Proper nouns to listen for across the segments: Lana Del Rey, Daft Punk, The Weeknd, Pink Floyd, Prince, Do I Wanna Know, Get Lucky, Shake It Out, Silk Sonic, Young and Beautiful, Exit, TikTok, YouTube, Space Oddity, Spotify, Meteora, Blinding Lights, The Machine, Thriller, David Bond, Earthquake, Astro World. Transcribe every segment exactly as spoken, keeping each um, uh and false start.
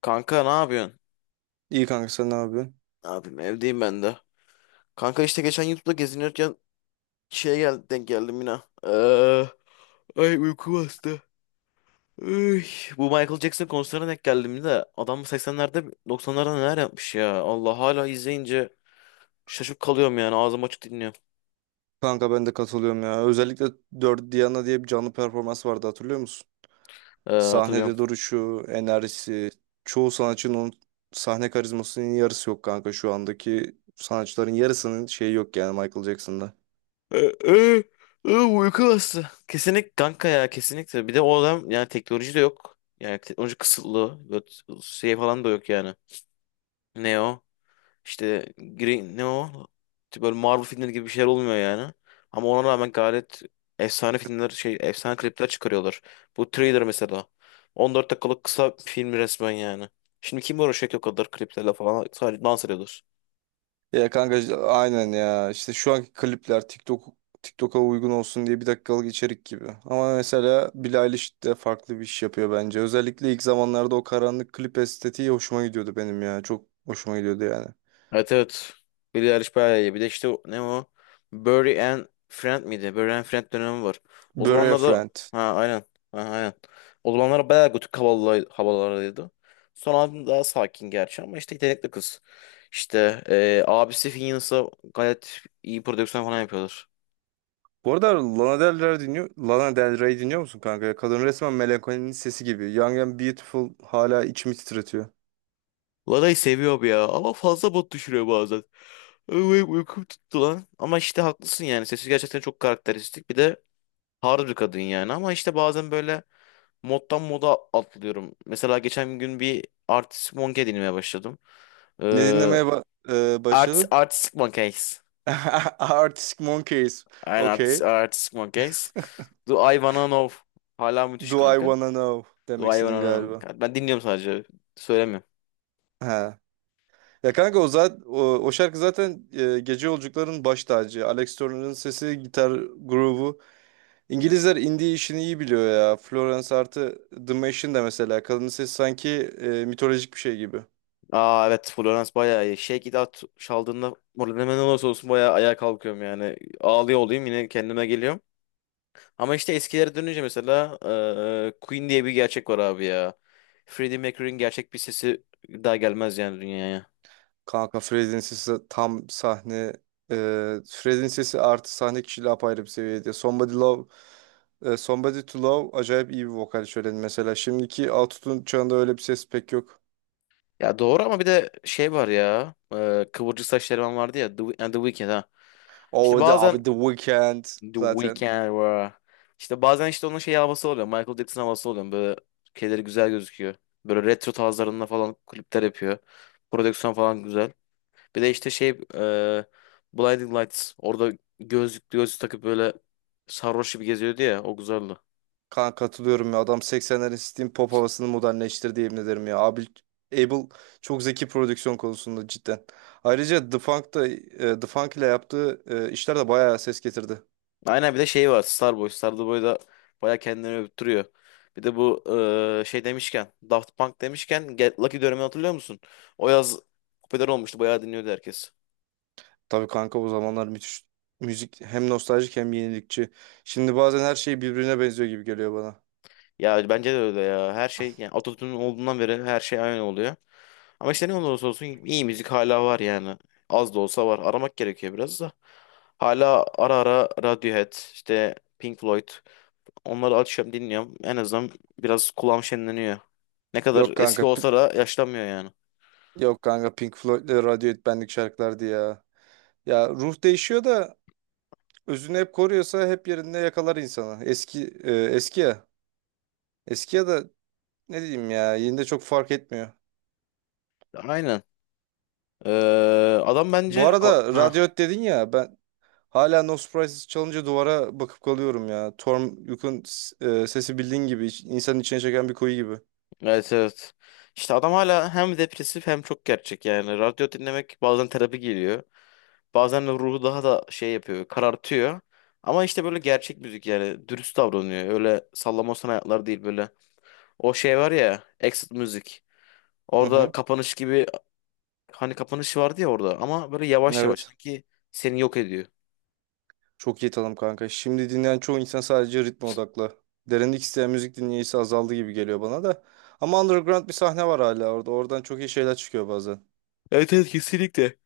Kanka ne yapıyorsun? İyi kanka sen ne yapıyorsun? Ne yapayım evdeyim ben de. Kanka işte geçen YouTube'da gezinirken şeye gel denk geldim yine. Ee, ay uyku bastı. Üy, bu Michael Jackson konserine denk geldim de adam seksenlerde doksanlarda neler yapmış ya. Allah hala izleyince şaşıp kalıyorum yani ağzım açık dinliyorum. Kanka ben de katılıyorum ya. Özellikle dört Diana diye bir canlı performans vardı hatırlıyor musun? Ee, hatırlıyorum. Sahnede duruşu, enerjisi, çoğu sanatçının onun sahne karizmasının yarısı yok kanka, şu andaki sanatçıların yarısının şeyi yok yani Michael Jackson'da. Ee, ee, ee, uyku bastı. Kesinlik kanka ya kesinlikle. Bir de o adam yani teknoloji de yok. Yani teknoloji kısıtlı. Böyle şey falan da yok yani. Ne o? İşte Green ne o? İşte böyle Marvel filmleri gibi bir şeyler olmuyor yani. Ama ona rağmen gayet efsane filmler şey efsane klipler çıkarıyorlar. Bu Thriller mesela. On dört dakikalık kısa film resmen yani. Şimdi kim uğraşacak o kadar kliplerle falan sadece dans ediyorlar. Ya kanka işte aynen ya. İşte şu anki klipler TikTok TikTok'a uygun olsun diye bir dakikalık içerik gibi. Ama mesela Billie Eilish de farklı bir iş yapıyor bence. Özellikle ilk zamanlarda o karanlık klip estetiği hoşuma gidiyordu benim ya. Çok hoşuma gidiyordu yani. Evet, evet. Billie Eilish bayağı iyi. Bir de işte o- ne o? Burry and Friend miydi? Burry and Friend dönemi var. O Bury a zamanlarda, Friend. ha, aynen. Ha, aynen. O zamanlar bayağı gotik havalı, havalardaydı. Son albüm daha sakin gerçi ama işte yetenekli kız. İşte eee abisi Finneas'a gayet iyi prodüksiyon falan yapıyorlar. Bu arada Lana Del Rey dinliyor, Lana Del Rey dinliyor musun kanka? Kadın resmen melankolinin sesi gibi. Young and Beautiful hala içimi titretiyor. Lara'yı seviyorum ya ama fazla bot düşürüyor bazen. Ay, uykum tuttu lan. Ama işte haklısın yani. Sesi gerçekten çok karakteristik. Bir de hard bir kadın yani. Ama işte bazen böyle moddan moda atlıyorum. Mesela geçen gün bir artist monkey dinlemeye başladım. Ne Ee, dinlemeye ba e, artist, başladın? artistic monkeys. Arctic Monkeys. Aynen artist, Okay. artistic monkeys. Do I Wanna Know. Hala müthiş Do I kanka. Wanna Know demek Do I istedin Wanna galiba. Know. Ben dinliyorum sadece. Söylemiyorum. Ha. Ya kanka o, zaten, o, o şarkı zaten e, gece yolcuların baş tacı. Alex Turner'ın sesi, gitar grubu. İngilizler indie işini iyi biliyor ya. Florence artı The Machine de mesela. Kadının sesi sanki e, mitolojik bir şey gibi. Aa, evet, Florence bayağı iyi. Shake It Out çaldığında moralim ne olursa olsun bayağı ayağa kalkıyorum yani. Ağlıyor olayım yine kendime geliyorum. Ama işte eskilere dönünce mesela eee, Queen diye bir gerçek var abi ya. Freddie Mercury'nin gerçek bir sesi daha gelmez yani dünyaya. Kanka Fred'in sesi tam sahne e, Fred'in sesi artı sahne kişiliği apayrı bir seviyede. Somebody Love e, Somebody to Love acayip iyi bir vokal şöleni mesela. Şimdiki autotune çağında öyle bir ses pek yok. Ya doğru ama bir de şey var ya. eee, kıvırcık saç eleman vardı ya. The, Wee- The Weeknd ha. İşte O the abi bazen The Weeknd The zaten. Weeknd var. İşte bazen işte onun şey havası oluyor. Michael Jackson havası oluyor. Böyle şeyleri güzel gözüküyor. Böyle retro tarzlarında falan klipler yapıyor. Prodüksiyon falan güzel. Bir de işte şey e, Blinding Lights. Orada gözlük gözlük takıp böyle sarhoş gibi geziyordu ya. O güzeldi. Kanka, katılıyorum ya. Adam seksenlerin Steam Pop havasını modernleştirdi yemin ederim ya. Abi, Abel çok zeki prodüksiyon konusunda cidden. Ayrıca The Funk da e, The Funk ile yaptığı e, işler de bayağı ses getirdi. Aynen, bir de şey var. Starboy. Starboy da baya kendini övüttürüyor. Bir de bu e, şey demişken Daft Punk demişken Get Lucky dönemini hatırlıyor musun? O yaz popüler olmuştu. Bayağı dinliyordu herkes. Tabii kanka, o zamanlar müthiş müzik, hem nostaljik hem yenilikçi. Şimdi bazen her şey birbirine benziyor gibi geliyor bana. Ya bence de öyle ya. Her şey yani Atatürk'ün olduğundan beri her şey aynı oluyor. Ama işte ne olursa olsun iyi müzik hala var yani. Az da olsa var. Aramak gerekiyor biraz da. Hala ara ara Radiohead, işte Pink Floyd. Onları açıyorum dinliyorum. En azından biraz kulağım şenleniyor. Ne kadar Yok eski kanka p- olsa da yaşlanmıyor yani. yok kanka Pink Floyd'le Radiohead benlik şarkılardı ya. Ya ruh değişiyor da özünü hep koruyorsa hep yerinde yakalar insanı. Eski e, eski ya. Eski ya da ne diyeyim ya, yine de çok fark etmiyor. Aynen. Ee, adam Bu bence... A- arada Ha. Radiohead dedin ya, ben hala No Surprises çalınca duvara bakıp kalıyorum ya. Torm Yuk'un s- e, sesi, bildiğin gibi, iç- insanın içine çeken bir kuyu gibi. Evet, evet. İşte adam hala hem depresif hem çok gerçek yani. Radyo dinlemek bazen terapi geliyor. Bazen de ruhu daha da şey yapıyor, karartıyor. Ama işte böyle gerçek müzik yani dürüst davranıyor. Öyle sallamosan hayatlar değil böyle. O şey var ya, Exit müzik. Hı Orada hı. kapanış gibi hani kapanış vardı ya orada ama böyle yavaş yavaş Evet. sanki seni yok ediyor. Çok iyi tanım kanka. Şimdi dinleyen çoğu insan sadece ritme odaklı. Derinlik isteyen müzik dinleyicisi azaldı gibi geliyor bana da. Ama underground bir sahne var hala orada. Oradan çok iyi şeyler çıkıyor bazen. Evet, evet, kesinlikle.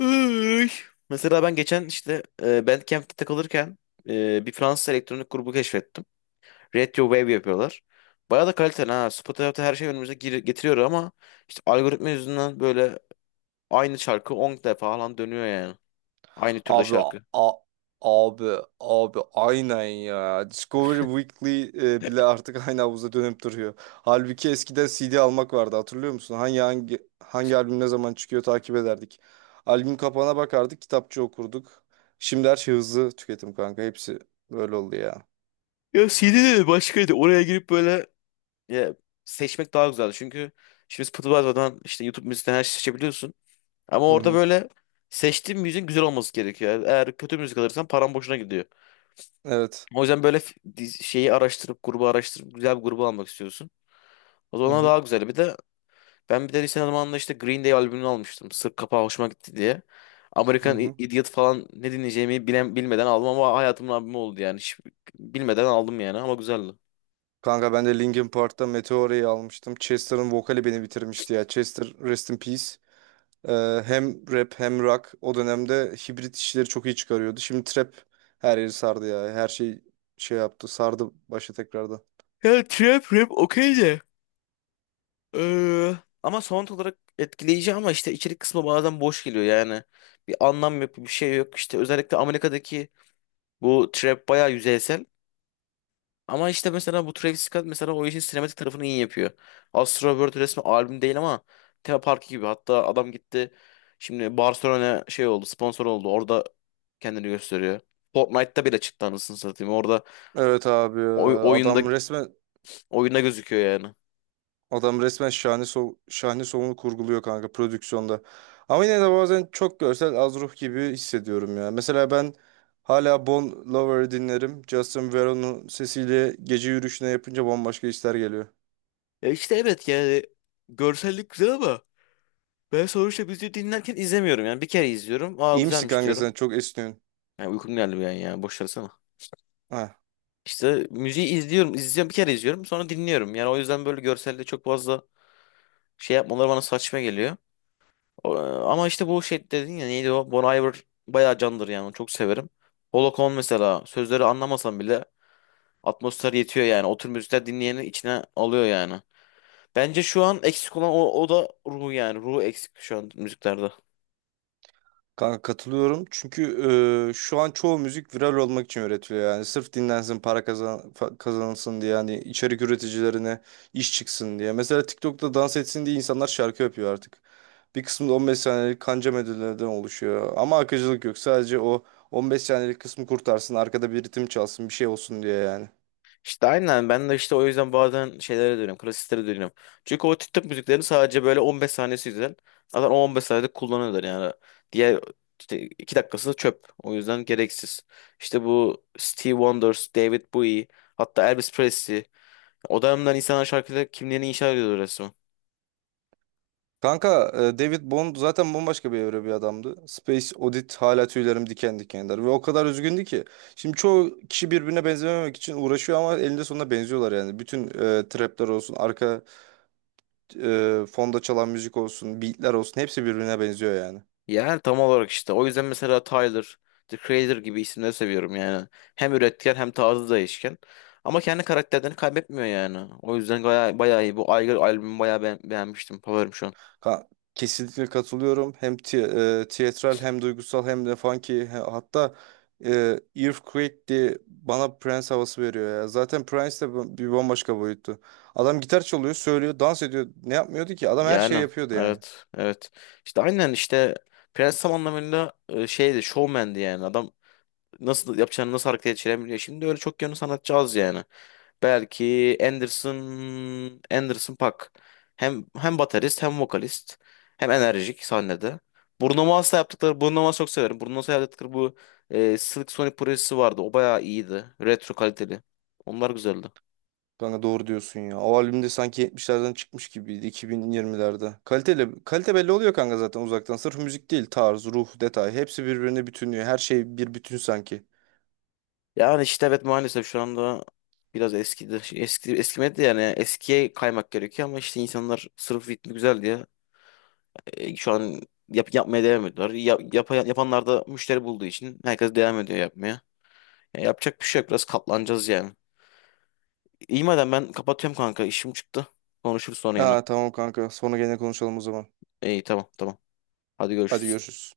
Iy. Mesela ben geçen işte e, Bandcamp'te takılırken e, bir Fransız elektronik grubu keşfettim. Retro Wave yapıyorlar. Bayağı da kaliteli ha. Spotify her şey önümüze gir- getiriyor ama işte algoritma yüzünden böyle aynı şarkı on defa falan dönüyor yani. Aynı türde Abi a- şarkı. abi abi aynen ya. Discovery Weekly e, bile artık aynı havuza dönüp duruyor. Halbuki eskiden C D almak vardı, hatırlıyor musun? Hangi hangi hangi albüm ne zaman çıkıyor takip ederdik. Albüm kapağına bakardık, kitapçı okurduk. Şimdi her şey hızlı tüketim kanka. Hepsi böyle oldu ya. Ya C D de başkaydı. Oraya girip böyle, ya, seçmek daha güzeldi. Çünkü şimdi Spotify'dan işte YouTube müzikten her şeyi seçebiliyorsun. Ama Hı orada hı. böyle seçtiğin müziğin güzel olması gerekiyor. Yani eğer kötü müzik alırsan paran boşuna gidiyor. Evet. O yüzden böyle f- diz- şeyi araştırıp grubu araştırıp güzel bir grubu almak istiyorsun. O Hı zaman hı, daha güzel. Bir de Ben bir de lise zamanında işte Green Day albümünü almıştım. Sırf kapağı hoşuma gitti diye. hı American I- hı. Idiot falan ne dinleyeceğimi bilen, bilmeden aldım ama hayatımın albümü oldu yani. Hiç bilmeden aldım yani ama güzeldi. Kanka ben de Linkin Park'ta Meteora'yı almıştım. Chester'ın vokali beni bitirmişti ya. Chester rest in peace. Ee, hem rap hem rock o dönemde hibrit işleri çok iyi çıkarıyordu. Şimdi trap her yeri sardı ya. Her şey şey yaptı sardı başı tekrardan. Ya trap rap okey de. Ee, ama sound olarak etkileyici ama işte içerik kısmı bazen boş geliyor yani. Bir anlam yok bir şey yok. İşte özellikle Amerika'daki bu trap bayağı yüzeysel. Ama işte mesela bu Travis Scott mesela o işin sinematik tarafını iyi yapıyor. Astro World resmi albüm değil ama tema parkı gibi. Hatta adam gitti şimdi Barcelona şey oldu sponsor oldu. Orada kendini gösteriyor. Fortnite'ta bile çıktı anasını satayım. Orada Evet abi ya. oy- oyunda adam resmen oyunda gözüküyor yani. Adam resmen şahane so şahane sonunu kurguluyor kanka, prodüksiyonda. Ama yine de bazen çok görsel az ruh gibi hissediyorum ya. Mesela ben hala Bon Lover'ı dinlerim. Justin Veron'un sesiyle gece yürüyüşüne yapınca bambaşka hisler geliyor. Ya işte evet yani görsellik güzel ama ben sonuçta müziği dinlerken izlemiyorum. Yani bir kere izliyorum. Aa, İyi misin güzelmiş kanka sen? diyorum. Çok esniyorsun. Yani uykum geldi bir an yani boş versene. Ha. İşte müziği izliyorum, izliyorum bir kere izliyorum sonra dinliyorum. Yani o yüzden böyle görselde çok fazla şey yapmaları bana saçma geliyor. O- e, Ama işte bu şey dedin ya neydi o? Bon Iver bayağı candır yani onu çok severim. Pola mesela sözleri anlamasam bile atmosfer yetiyor yani. O tür müzikler dinleyeni içine alıyor yani. Bence şu an eksik olan o, o da ruhu yani. Ruhu eksik şu an müziklerde. Kanka katılıyorum. Çünkü e, şu an çoğu müzik viral olmak için üretiliyor yani. Sırf dinlensin, para kazan fa- kazanılsın diye yani, içerik üreticilerine iş çıksın diye. Mesela TikTok'ta dans etsin diye insanlar şarkı yapıyor artık. Bir kısmı da on beş saniyelik kanca melodilerden oluşuyor. Ama akıcılık yok. Sadece o on beş saniyelik kısmı kurtarsın, arkada bir ritim çalsın, bir şey olsun diye yani. İşte aynen ben de işte o yüzden bazen şeylere dönüyorum. Klasiklere dönüyorum. Çünkü o TikTok müziklerini sadece böyle on beş saniyesi güzel. Zaten o on beş saniyede kullanıyorlar yani. Diğer işte iki dakikası da çöp. O yüzden gereksiz. İşte bu Stevie Wonder, David Bowie, hatta Elvis Presley. O dönemden insanlar şarkıda kimliğini inşa ediyordu resmen. Kanka e, David Bond zaten bambaşka bir evre, bir adamdı. Space Oddity hala tüylerim diken diken eder. Ve o kadar üzgündü ki. Şimdi çoğu kişi birbirine benzememek için uğraşıyor ama elinde sonunda benziyorlar yani. Bütün e, trapler olsun, arka e, fonda çalan müzik olsun, beatler olsun, hepsi birbirine benziyor yani. Yani tam olarak işte. O yüzden mesela Tyler, The Creator gibi isimleri seviyorum yani. Hem üretken hem tarzı değişken. Ama kendi karakterlerini kaybetmiyor yani. O yüzden bayağı, bayağı iyi. Bu Aygır albümü bayağı beğen- beğenmiştim. Favorim şu an. Ha, kesinlikle katılıyorum. Hem ti- e, tiyatral, hem duygusal, hem de funky. He- Hatta e, Earthquake diye bana Prince havası veriyor ya. Zaten Prince de bu- bir bambaşka boyuttu. Adam gitar çalıyor, söylüyor, dans ediyor. Ne yapmıyordu ki? Adam her şeyi Yani, yapıyordu yani. evet, evet. İşte aynen işte Prens tam anlamıyla e, şeydi showman'di yani. Adam nasıl yapacağını nasıl harekete geçirebiliyor. Şimdi öyle çok yönlü sanatçı az yani. Belki Anderson Anderson Paak. Hem hem baterist hem vokalist hem enerjik sahnede. Bruno Mars'la yaptıkları Bruno Mars'ı çok severim. Bruno Mars'la yaptıkları bu e, Silk Sonic projesi vardı. O bayağı iyiydi. Retro kaliteli. Onlar güzeldi. Kanka doğru diyorsun ya. O albümde sanki yetmişlerden çıkmış gibiydi iki bin yirmilerde. Kaliteli, kalite belli oluyor kanka zaten uzaktan. Sırf müzik değil; tarz, ruh, detay. Hepsi birbirine bütünlüyor. Her şey bir bütün sanki. Yani işte evet maalesef şu anda biraz eskidi. Şey, Eski eskimedi de yani eskiye kaymak gerekiyor ama işte insanlar sırf ritmi güzel diye e, şu an yap, yapmaya devam ediyorlar. Yap, yapa- yapanlar da müşteri bulduğu için herkes devam ediyor yapmaya. Ya yapacak bir şey yok. Biraz katlanacağız yani. İyi madem ben kapatıyorum kanka. İşim çıktı. Konuşuruz sonra yine. Ha, tamam kanka. Sonra gene konuşalım o zaman. İyi, tamam, tamam. Hadi Hadi görüşürüz. görüşürüz.